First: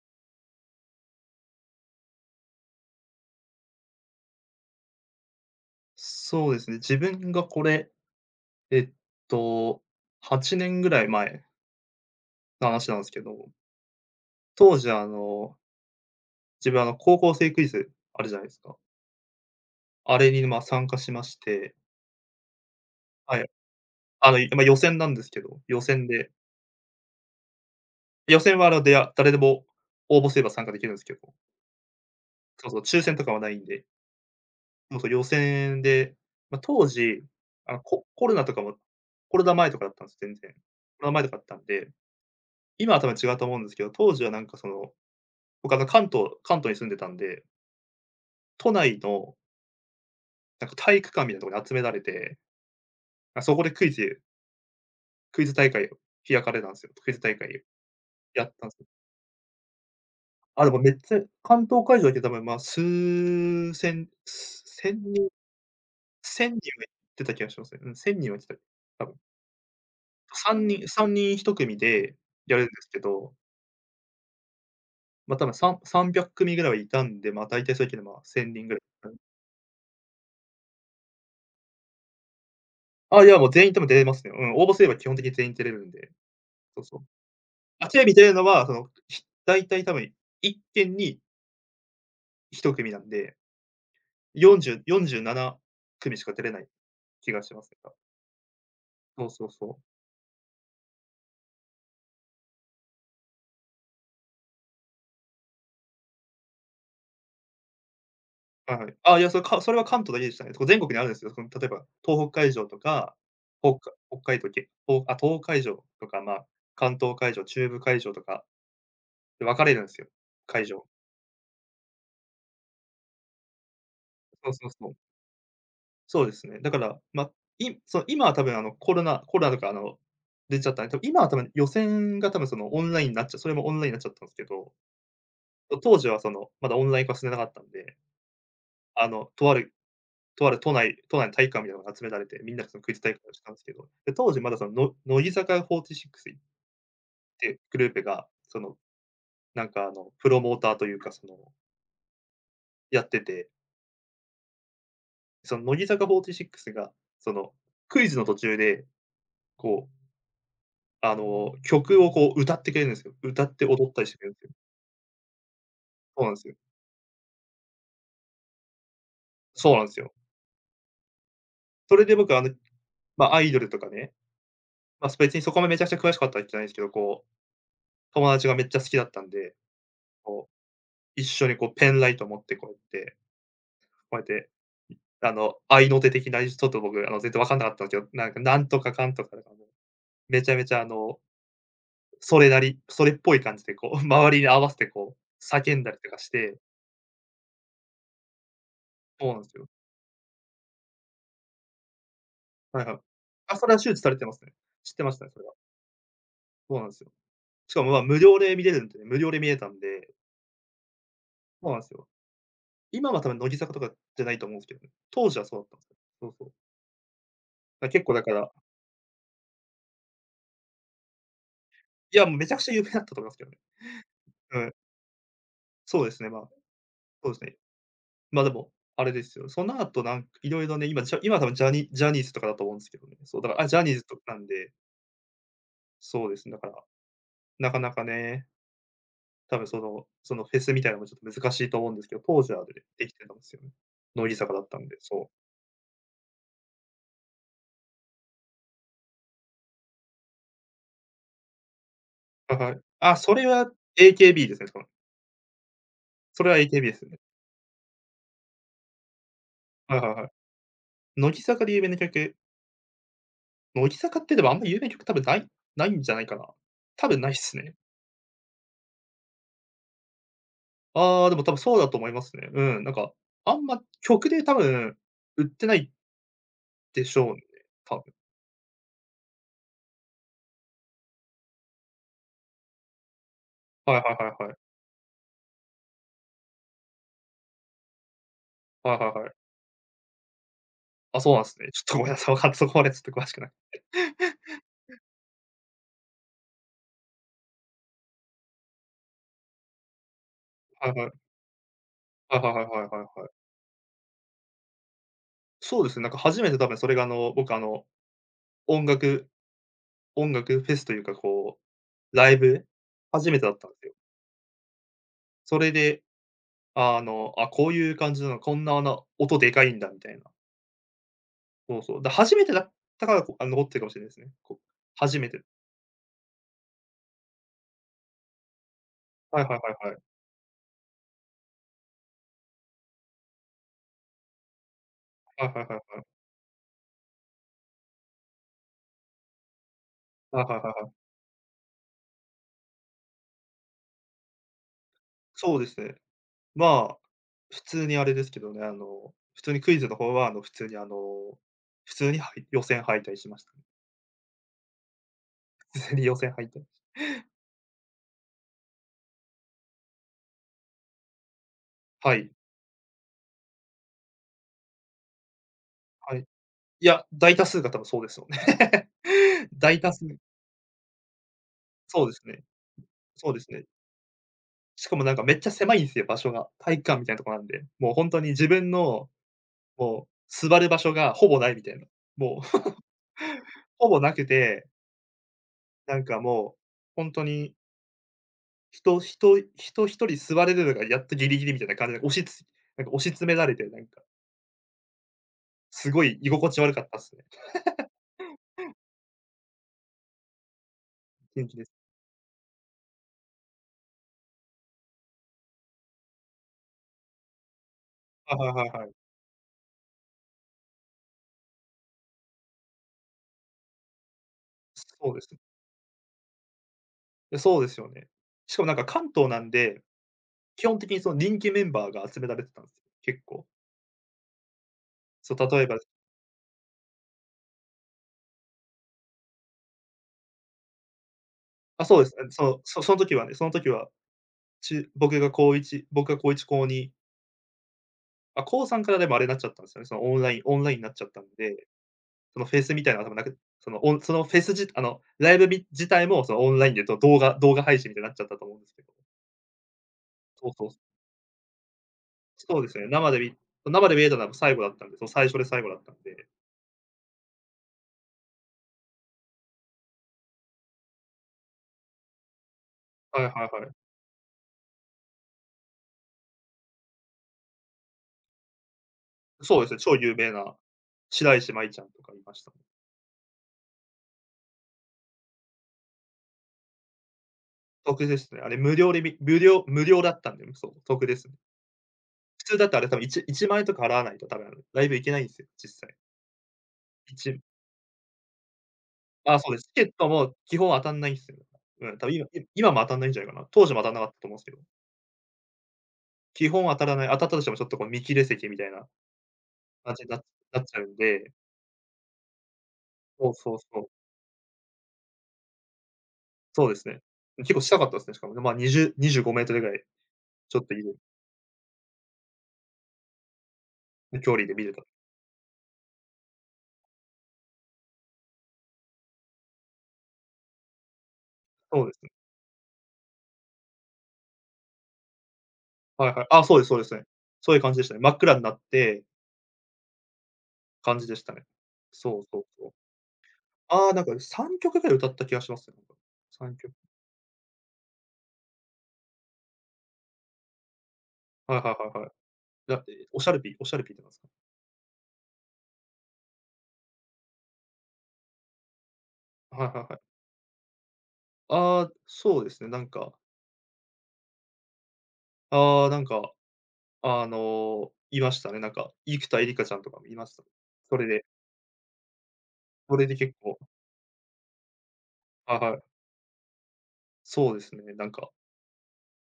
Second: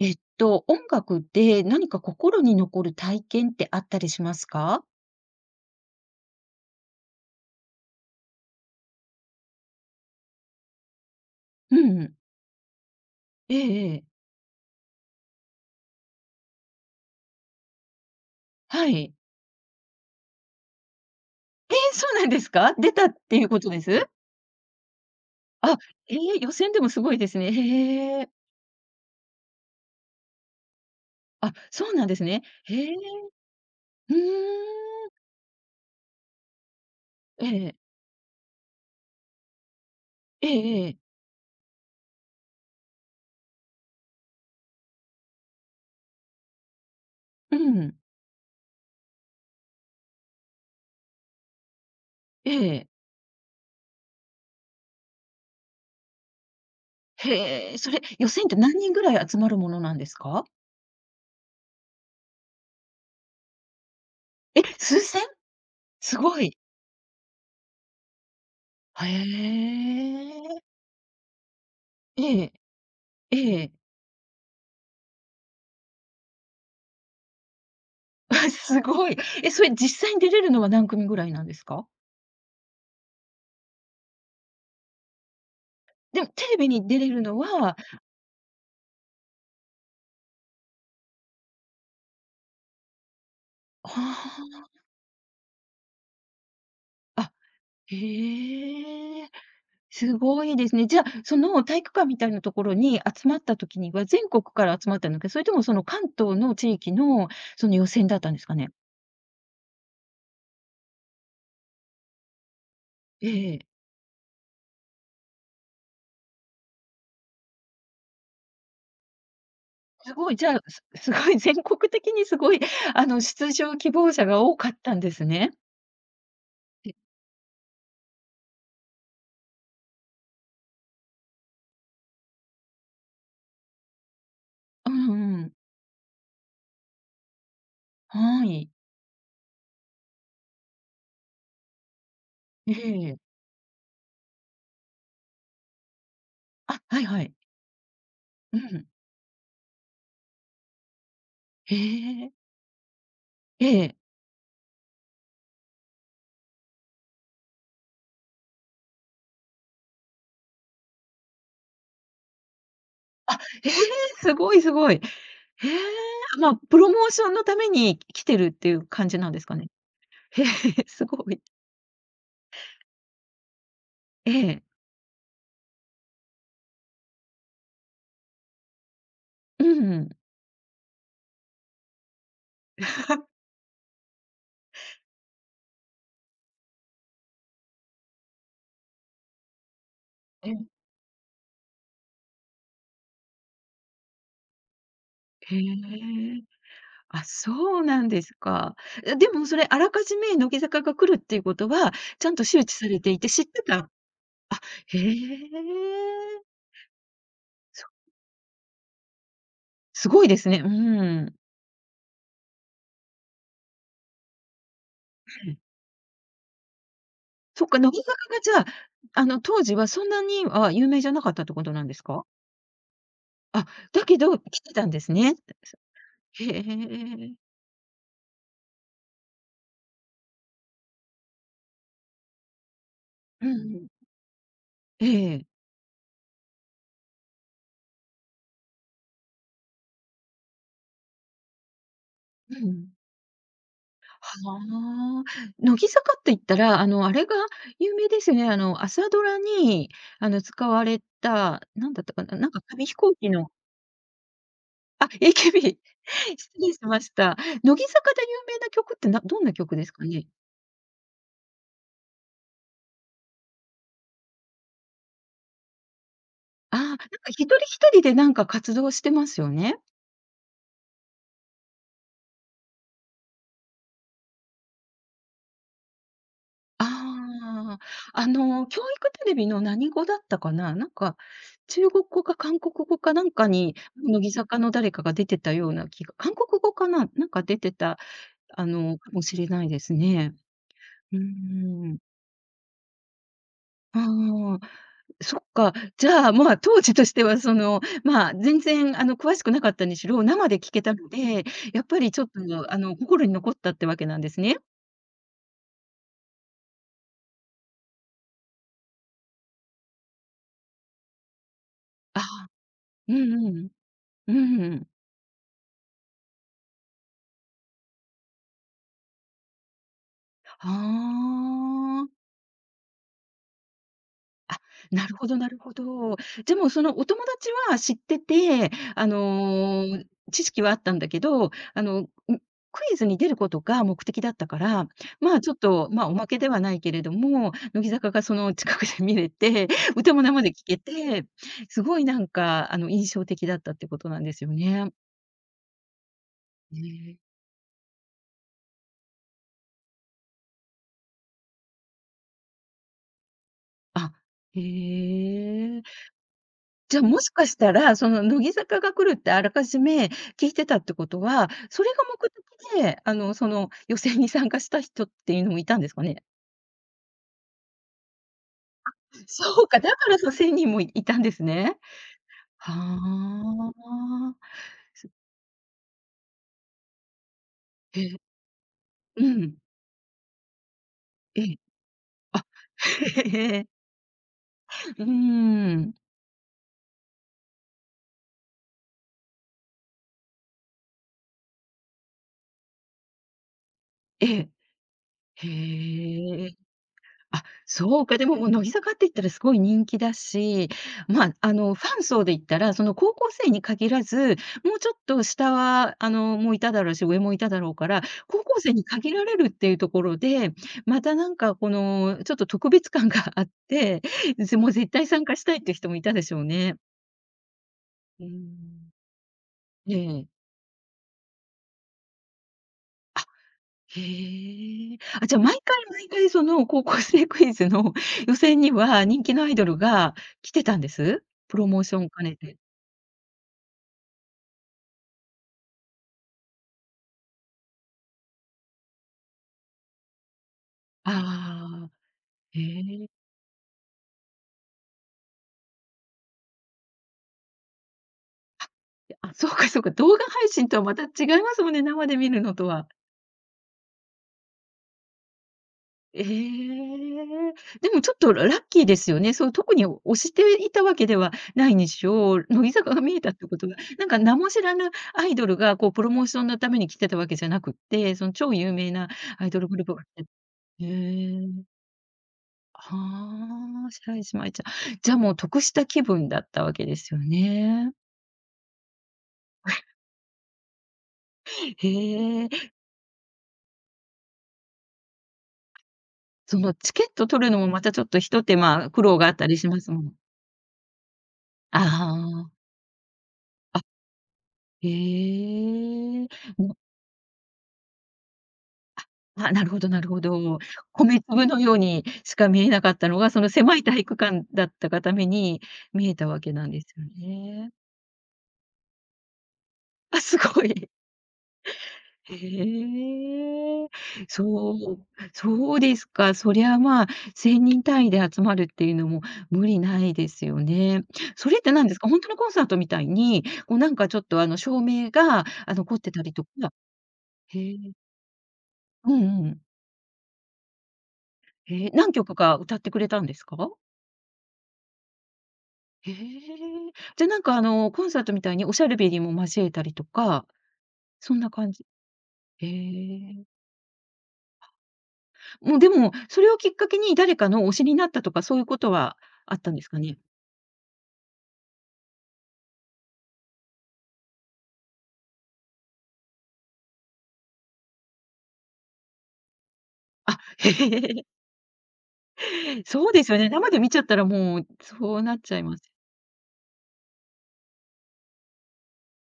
音楽で何か心に残る体験ってあったりしますか？そうですね。自分がこれ、えっと、8年ぐらい前うんの話なんですけど、ええええ。当時自分高校生クイズあるじゃないですか。はい。あれに、まあ、参加しまして、え、そうなんですか？出たってはいうい。ことです？いまあ、予選なんですけど、あ、予選えでえ、予選でもすごいですね。へえ。予選は誰でも応募すれば参加できるんですけど、あ、そうなんですね。そうそう、へえ。抽選とかはないんで、うーもうそうん。予選で、まあ、当時、ええ。コロナとかもコロナ前とかだったんです、全え然。えええ。コロナ前とかだったんで、今は多分違うと思うんですけど、当時はなんかその僕関東に住んでたんで、うん。都内のなんか体育館みたいなところに集められて、ええ。あ、そこでクイズ大会を開かれたんですよ。クイズ大会へえ、それ、予や選っってたんす何よ。人ぐらい集まるものなんですか？あ、でもめっちゃ関東会場だけで多分、ま、数千え、1数千？人すごい。千人は行ってた気がしますね。うん、人は来た、へ多分。3え。人3人1組でええ。やるんですけど、ええ。ま、多分300組ぐらいはいたんで、ま、大体そういうけど、ま、1 わ0人ぐらすい。ごうん。い。え、それ実際に出れるのは何組ぐらいなんですか？あ、いや、もう全員多分出れますね。うん、応募すれば基本的に全員出れるんで。でもテレビそうにそ出う。れるのはあ、テレビ出るのは、その、大体多分一件に一組なんで、あ4047組しか出れないあ、気あ、がしますね。へそえ、うそうそう。すごいですね。じゃあ、その体育館みたいなところに集まった時には、全国から集まったのか、それともその関東の地域のその予選だったんですかね？はいはい。あ、いや、それは関東だけでしたね。こう全国にあるんですよ。その、例えば東北会場とか、ええ。ほっか北海道けほあ、東北会場とか、まあ、関東会場、中部会場とかで分かれるんすよ、すごい、じゃあ、会場。すごい全国的にすごい、出場希望者がそう多そかうっそたう。んですね。そうですね。だかえ、ら、ま、いそう、今は多分コロナとか出ちゃったんで、多分今は多分予選が多分そのオンラインになっちゃそれもオンラインになっちゃったんすけど、うんうん。当時はその、まだオンライン化進んでなかったんで、はい。あの、とある都内の体育館みたいなのが集められて、みんなでえそのクイズ大え。会をしたんすけど、で、当時まだその、乃木坂46っあ、はいはい。ていうグループが、うその、ん。なんかプロモーターというかその、へえ。やってて、ええ。その乃木坂46が、その、クイズの途中で、こう曲をこう歌ってくれるんですよ。あ、歌ってええ、踊ったりしてくれるんすですよ。ごいすごい。へえ、そうなんですまよ。あ、プロモーションのために来てるっていう感じなんですかね。そうなんですよ。へえ、すごい。それで僕はまあ、アイドルとかね、ええ、まあ、別にそこまでめちゃくちゃ詳しかったわけじゃないんですけど、こう、友達がめっちゃ好きだったんで、うん。こう、一緒にこうペンライト持ってこうやって、こうやって、愛の手的なちょっと僕全然分かんなかったんですよ。なんか、なんとかかんとかとからも、めえちゃえ、めちゃそれなり、それっぽい感じでこう、周りに合わせてこう、へ叫んだりとかしえ、てあ、そうなんですか。え、そでうなんもでそすれよ。あらかじめ乃木坂が来るっていうことは、ちゃんと周知はいさはれい。ていて知っあ、てそれはた周知されてますね。あ、知っへてましたね、それは。え、そうなんですよ。しかそも、まあ、無料で見れるんでね、無料で見れたんすで、ごいですね。うん。そうなんすよ。今は多分乃木坂とかじゃないと思うんすけどね。当時はそうだったんすよ。そうそう。そっか、だ、乃木結坂構だから、がじゃあ、当時はそんなには有名じゃなかったってことなんですいか？や、もうめちゃくちゃ有名だったと思いますけどね。あ、だけどう来ん。てたんですね。そうですね、まへあ、そえ。うですね。ま、でも、あれですよ、その後なんか色々ね、今じゃ今多分ジャニーズとかだと思うんすけどね。そう、うだから、あ、ジャん。ニーズとなんで、ええ。そうですね、だから、なかなかね、多分そのフェスみたいなのもちょっと難しいと思うんですけど、当時うはん。できてたんすよね。乃木坂だったんで、はあ。そ乃木坂って言ったら、あれが有名ですよね。朝ドラに、使われた、なんだったかな、なんう。あ、かはい。紙飛行あ、機それのは AKB ですね。あ、AKB。それ失は 礼し AKB でますしね。た。乃木坂で有名な曲って、どんな曲ですはいかはいはね？い。乃木坂で有名な曲、乃木坂ってでもあんま有名な曲多分ないんじゃないかな。ああ、なんか多分ないっ一す人ね。一人でなんか活動してますよね？ああ、でも多分そうだと思いますね。うん、なんか、あんま曲で多分売ってないでしょうね、ああ、多分。教育テレビの何語だったかな、なんか、中国語か韓国語かなんかに、はいはい乃木はいはい。坂の誰かが出てたような気が韓国語かな、なんか出てた、はいはかいもはい。しれないですね。うあ、ーそうなんですね。ちょっとん。ごめんなさい、わかんそこまでちょっと詳しくない。ああ、そっか。じゃあ、まあ、当時としては、まあ、全然、詳しくなかったにしろ、生で聞けはいたはのい。で、やっぱりちょっはと、いはいはいはいはい心はい。に残ったってわけなんですね。そうですね、なんか初めて多分それが僕音楽音楽フェスというかこう、あライあ、ブうん初めてうだったん。んですよ。うん。それであ、こういう感じなの、こんな音でかいんだみたいな。あそうそう。だ、あ。初めてだったから、残ってるかもしれないですね。こう、あ、なる初ほめどて。なるほど。じゃ、もうそのお友達は知ってて、あはいはいはいはい。の、知識はあったんだけど、クイズに出ることが目的だったから、まあ、はいちょっはいはいはい。と、まあ、おまけではないけれども、乃木坂がその近くで見れて、歌もは生いではい聴はけいはい。て、すごいなんか、印象的だったってことなんですよね。そうですね。まねあ、え。普通にあれですけどね、普通にクイズの方は、普通に普通に、はい、予選敗退しました。あ、へ普え。通に予選敗退。じゃ、あもしかしたら、その乃木坂が来るってあらかじめ聞いてたってことは、それがはい、目的で、その予選に参加した人っていうのもいたんですかはい。ね？いや、大多数が多分そうですよね。そう大か、だ多数からそ、1000人もいたんですね。そうですね。はそうですね。あ。しかもすなんかめっちゃ狭いんですよ、場所が。体育館みたいなとこなんで。もうほんとにえ、自分の、うん。もう座る場所がほぼえないえ。みたいな。もあ、う ええええ。ほぼなくて、うーん。なんかもう、ほんとに人人人一人座れるのがやっとギリギリみたいな感じで、押しつなんか押し詰められて、なんか、ええ。すごい居へ心地悪かったっすね。あ、そうか、でも、もう乃木坂って言ったらすごい人気だし、まあ、元気です。ファン層で言ったら、その高校生に限らず、もうちょっと下は、もういただろうし、上もいただろうから、はい高はい校はい生にはい。限られるっていうところで、またなんかこの、ちょっと特別感が あって、もう絶対そうで参す加ね。したいっていう人もいたでしょうね。いやそうですよね。うしかもなんかん。関東なんで、ええ。基本的にその人気メンバーが集められてたんですよ、結構。へえ。あ、そじう、ゃあ、毎例え回ば毎回、高校生クイズの 予選には、人気のアイドルが来てたんです？プロモあ、ーシそョうンです。あ、兼ねそて。う、その時はね、その時は僕が高1、高2、あ、高3からでもあれになっちゃったんですよね、そのオンラインになっちゃったんで、ああ、そのフへェスみたいなのえ。は多分なくそのオンそのフェスじあの、ライブみ自体もそのオンラインで動画配信みたいになっちゃったと思うんですけど。あ、そうかそうか、動画そ配うそ信う。とはまた違いますもんね、生で見るのそうとですね、は。生で見えたのは最後だったんで、その最初で最後だったんえで。え。でもちょっとララッキーですよね。そう、特に推していたわけではないにしろ、乃木坂が見はえいはたいってこはとい。がなんか名も知らぬアイドルが、こう、プロモーションのために来てたわけじゃなくって、その超有名なアイそドうルですグね、ループ超が来有て名なへ白石麻え。衣ちゃんとかいましたね。はあ、白石麻衣ちゃん。じゃあ、もう得した気分だったわけですよね。得ですね。あれ無料だったんで、そう、得ですね。普へ通だえ。とあれ多分1、1万円とか払わないと多分ライブ行けないんですよ、実際。そのチケッいトち取るのもまたちょっとひと手間、苦労がああっあ、たそうでりす。しチまケッすもトん。も基本当たんないんすよ。あうん、多分今いあ、今も当たんないんじゃないかな。当時もあ、当たんなかったと思うんすけど。へえ。基本当もたらない、当たったとしてもちょっとこう見切れ席みたいなあ、なるほど感なじるにほど。なっちゃうん米で、粒のようにしか見えなかったのそが、うそのそう狭そいう。体育館だったがために見えたわけそなうんでですすね。よ結構ね。近かったですね、しかもね。まあ、2025メートルぐらい、あ、すちょごっといい。るへえ、ね距離で見れそう、た。そうですか。そりゃ、まあ、1人単位で集まるっていうのも無理ないですよね。それってそう何でですすか？ね。本当のコンサートみたいに、こう、なんか、ちょっと、照明が、凝っはていはたい。りあ、とかそうですそうですね。そういへう感じでしたえ、ね。真っ暗になってうんうん。感じでしたね。へえ、何そう曲そうかそう。歌ってくれたんですか？ああ、なんか3曲ぐらい歌った気がしますね。へ3曲。え。じゃ、なんか、コンサートみたいにおしゃるべりも交えたりとか、そんなはい感はいじはいはい。へだって、オシャルえ。ピーオシャルピーってなんすか？もう、でも、それをきっかけに誰かの推しになったとか、そういうことはあっはいたんはでいすはかい。ね？ああ、そうですね、なんか、ああ、なんか、いましたね。なんか、生田絵梨花ちゃんとかもいまあ、した。それへでえ。それそうでです結よね。構生で見ちゃったらもう、そうなっちはいゃいはます。い。そうですね、なんか、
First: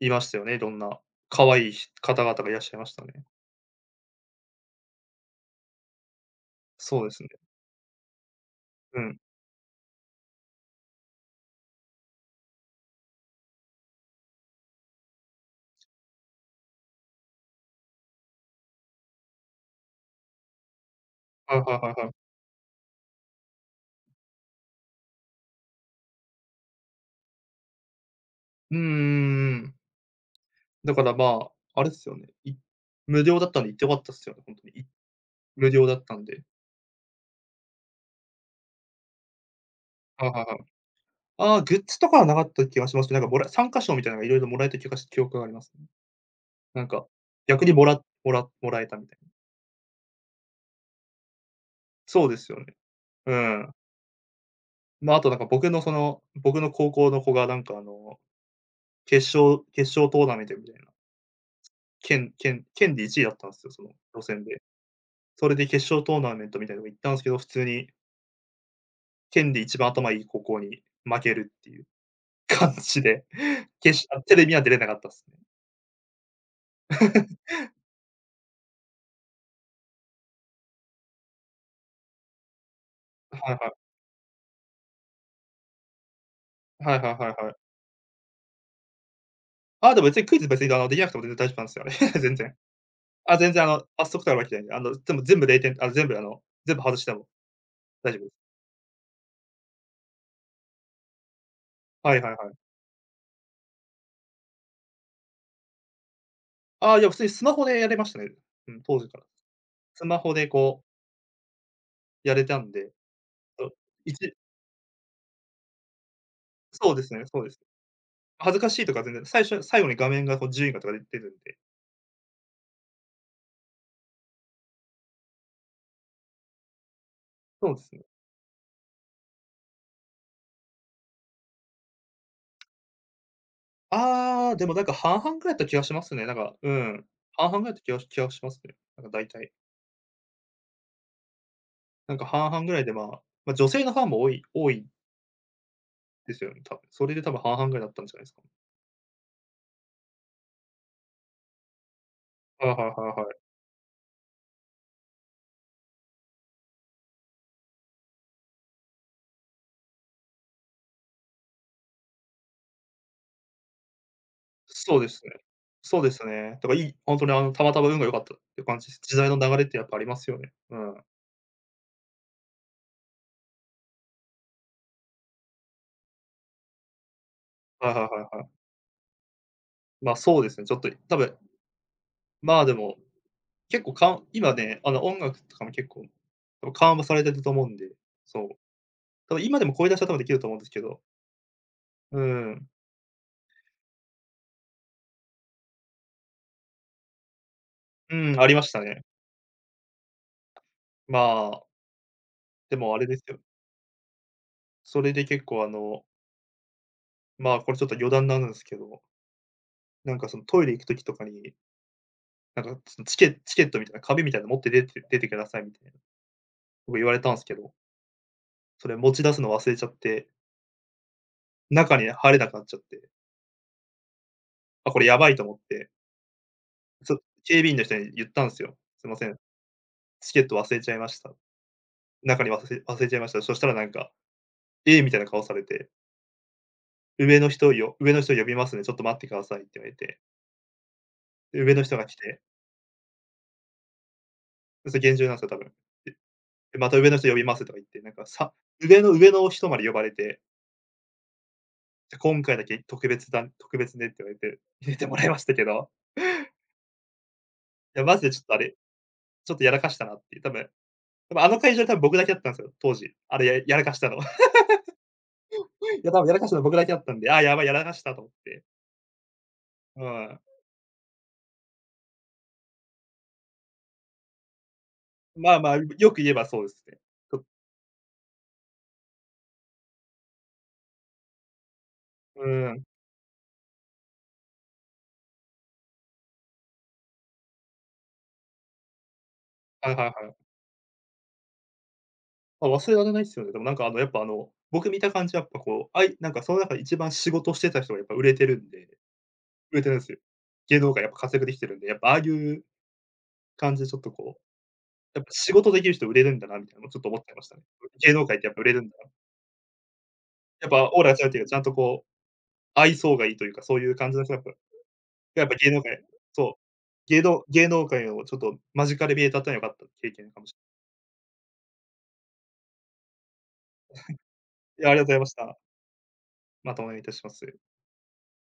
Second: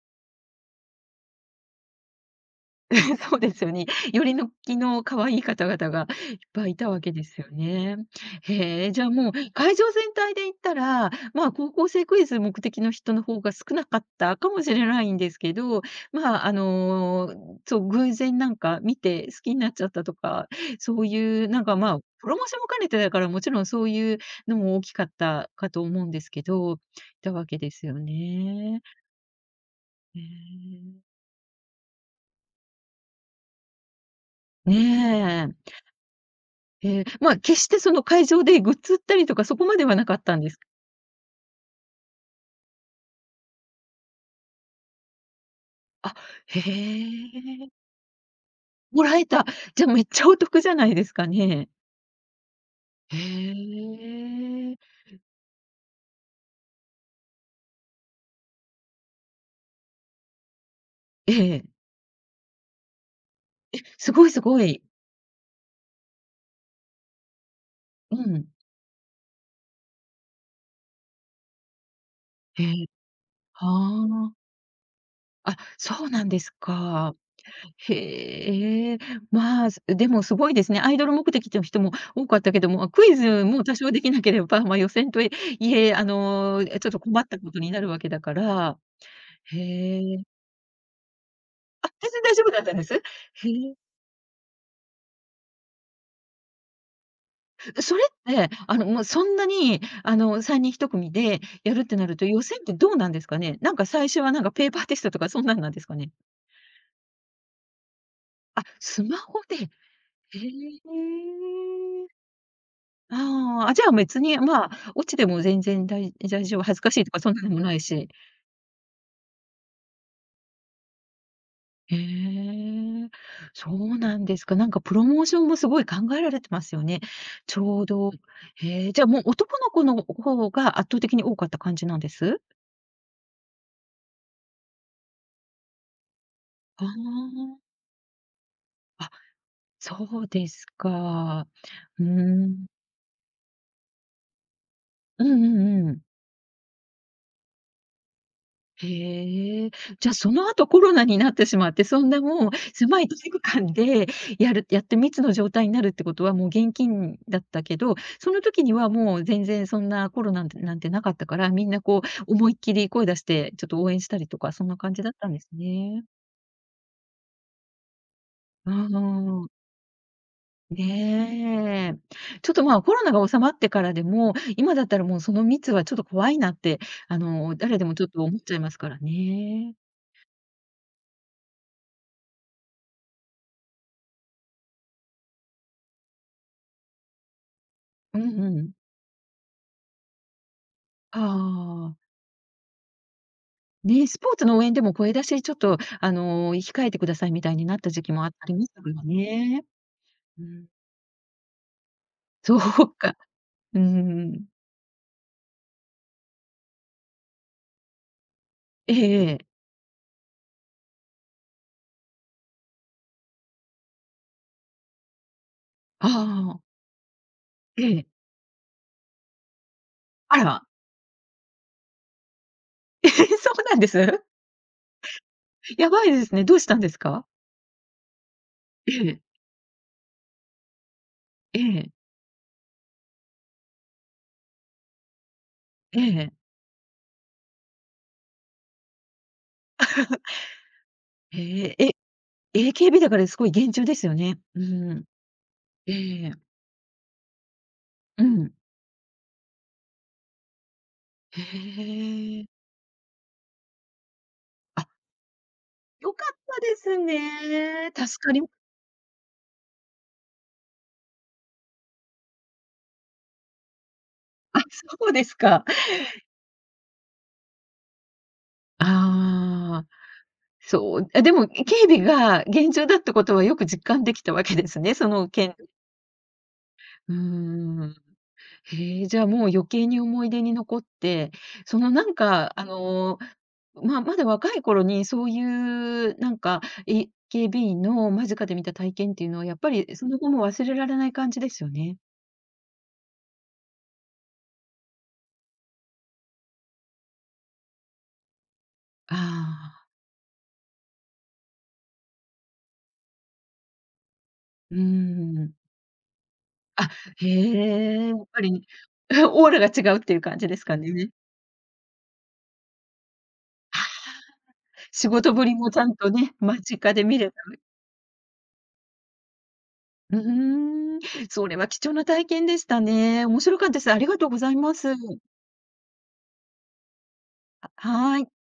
いましたよね、いろんな可愛い方々がいらっしゃいましたね。そうですよね。よりのきの可愛い方々がいっぱいいたわそうでけすでね。すよね。へえ、うじゃあん。もう会場全体で言ったら、まあ、高校生クイズ目的の人の方が少なかったかもしれないんですけど、まあ、そう、偶然なんか見て好きになっちゃったとか、そういうはいなはんか、いはまいあ、はい。プロモーションも兼ねてだから、もちろんそういうのも大きかったかと思うんですけど、いたわけですようんうね。んうん。へだえ。から、まあ、あれですよね、無料だったんで行ってよかったっすよね、本当ねに。無え。料だったんで。ええ、まあ、決してその会場でグッズ売ったりとかそこまではなかっはいたはんいではい。すああ、グッズとかはなかった気がしますけど、なんか参加賞みたいなのがいろいろもらえた気がし記憶がありますね。あ、なんか、へ逆え。にもらえたもみたらいえな。た。じゃ、めっちゃお得じゃないですかね。そうですよね。へうん。え。まあ、あとなんか僕のその、僕の高校の子がなんか決勝トーナメントみたいな、ええ。県で1位だったんですよ、そのす予ごいす選で。ごい。それで決勝トーナメントみたいなの行ったんですけど、普通にうん。県で一番頭いい高校に負けるっていう へ感え、じで、決しあ、はテあ。レビには出れなかったっすね。あ、そうなんですか。へえ。まあ、でもすごいですね。アイドル目的の人も多かったけども、クイズはいもはい。多少できなければ、ま、予選といえ、ちょっはといはい困っはたいはことい。になるわけだから。へああ、でも別え。にクイズ別にできなくても全然大丈夫なんであ、すよ、全あれ、然大全丈夫然。だったんです？へあ、全然え。罰則とかは来てないんで、でも全部0点あ、全部全部外してもそれ大丈夫です。って、もうそんなに、3人1組でやるってなはるいと、はい予は選っい。てどうなんですかね？なんか最初はなんかペーパーテストとかそんなんなんですかね？ああ、いや、普通にスマホでやれましたね。あ、うん、当ス時マから。ホで。スマホへでえ。こうやれたんで、あそあ、あ、う、じゃあい別ちに、まあ、落ちても全然大丈夫、恥ずかそうしでいとすかね、そんそなうでのす。もないし。恥ずかしいとか全然、最後に画面がこう順位がとかで出てるんで、へえ、そうなんですか。なんかプロモーションもすごい考えられてますよね。ちそうでょうすね。ど。へえ、じゃあもう男の子の方が圧倒的に多かった感じなんです？ああ、でもなんか半々ぐらいだった気がしますね。なんか、うあん、半々あ、ぐらいだった気がしますね。なんあ、か大体。そうですか。うなんかー半々ん。ぐらいで、まあ、女性のファンも多いうんうんうん。ですよね、多分。それで多分半々ぐらいだったんじゃないですか。へえ。じゃ、あその後コロナになってしまって、そんなもうはいはい狭はいい体はい。育館でやって密の状態になるってことは、もう現金だったけど、その時にはもう全然そんなコロナなんてなかったから、みんなこう思いっきり声出して、ちょっと応援したりとか、そんな感そうじでだっすたね。んですそうね。ですね。だから本当にたまたま運が良かったっていううー感じです。時代のん。流れってやっぱありますよね。うん。ねえ。ちょっと、まあ、コロナが収まってからでも、今だったらもうその密はちょっと怖いなって、誰ではいもはちょいっはと思いっはい。ちゃいますからね。そうですね、ちょっと多分、まあ、でも、結構今ね、音楽とかも結構、多分緩和されてると思うんで、うんそう。うん。多分今でも声出しは多分できると思うんですけど、ああ。うん。ね、スポーツの応援でも声出し、ちょっと、控えてくださいみたいになった時期もうん、あありりままししたたかね。らね。うん。まあ、そでもうあれでか。すよ。うーん。それで結構まあ、これちょっと余談なんですけえど、えええ。なんかそのトイレ行く時とかに、なんかそのチケットみたいな紙みたいなの持って出てくださいみたいなああ、僕言われたんですけど、ええ。それ持ち出すの忘れちゃって、あら、中に入れなくなっちゃって、ええ、そうなんです？あ、これやばいと思って、やばいですね。どうしたんですか？警備員の人に言ったんですよ。えすいまえ、せん、チケット忘れちゃいました。ええ、中に忘れちゃいました。そしたらなんか、ええ、みたいな顔されて、ええ、上の人呼びますね、ちょっと待ってくださいって言われて、で、へ上え、のえ、人が来て、AKB だからすごい厳重ですよね。うそーれん。厳重なんですよ、多分。ええ、で、また上の人呼びますとか言って、なんうかさん。上の上の人まで呼ばれて、へじゃ、今え。回だけ特別ねって言われて、あ、入れてもらいましたけど、良か いったですね。や、助マジでかちょりっとあれ、ちょっとやらかしたなっていう、多分でもあの会場、多分僕だけだったんですよ、当時。あれ、やらかしたの。いあ、そうですか。や、多分やらかしたの僕だけだったんで、ああ、やばい、やらかしたと思って。ああ。うん。そう、あ、でも、警備が厳重だってことはよく実感できたわけですね、そのま件あまあ、よく言えばそうですね。うーとん。へえ、じゃあ、もう余計に思い出に残って、その、なんうか、ん。まあまだ若い頃にそういう、なんか、警備員の間近で見た体験っていうのは、やっぱはりいはいそはの後もい。忘れられない感じですよね？あ、忘れられないですよね。でもなんかやっぱ僕見た感じやっぱこう、なんかその中で一番仕事してた人がやっぱ売れああ、てるんですよ。芸能界やっぱ活躍できてるんで、やっぱああいう感じでちょっとこう、うーやっぱ仕ん。事できる人売れるんだなみたいなのあ、をちょっと思っへてましたね。え、芸や能っ界っぱてやっぱ売り、れるんだな。オーラが違うっていう感じですやっかぱオーね？ラが違うっていうか、ちゃんとこう、愛想がいいというか、そういうあ、感じの人がやっぱ仕事やぶっぱり芸もち能ゃん界とね、そう、間近で見れた芸能界をちょっと間近で見れたっていうのは良かった経う験かもし。ーん、それは貴重な体験でしたね。面白かったです。ありがとうございまいす。や、ありがとうございました。またお願いいたします。はーい。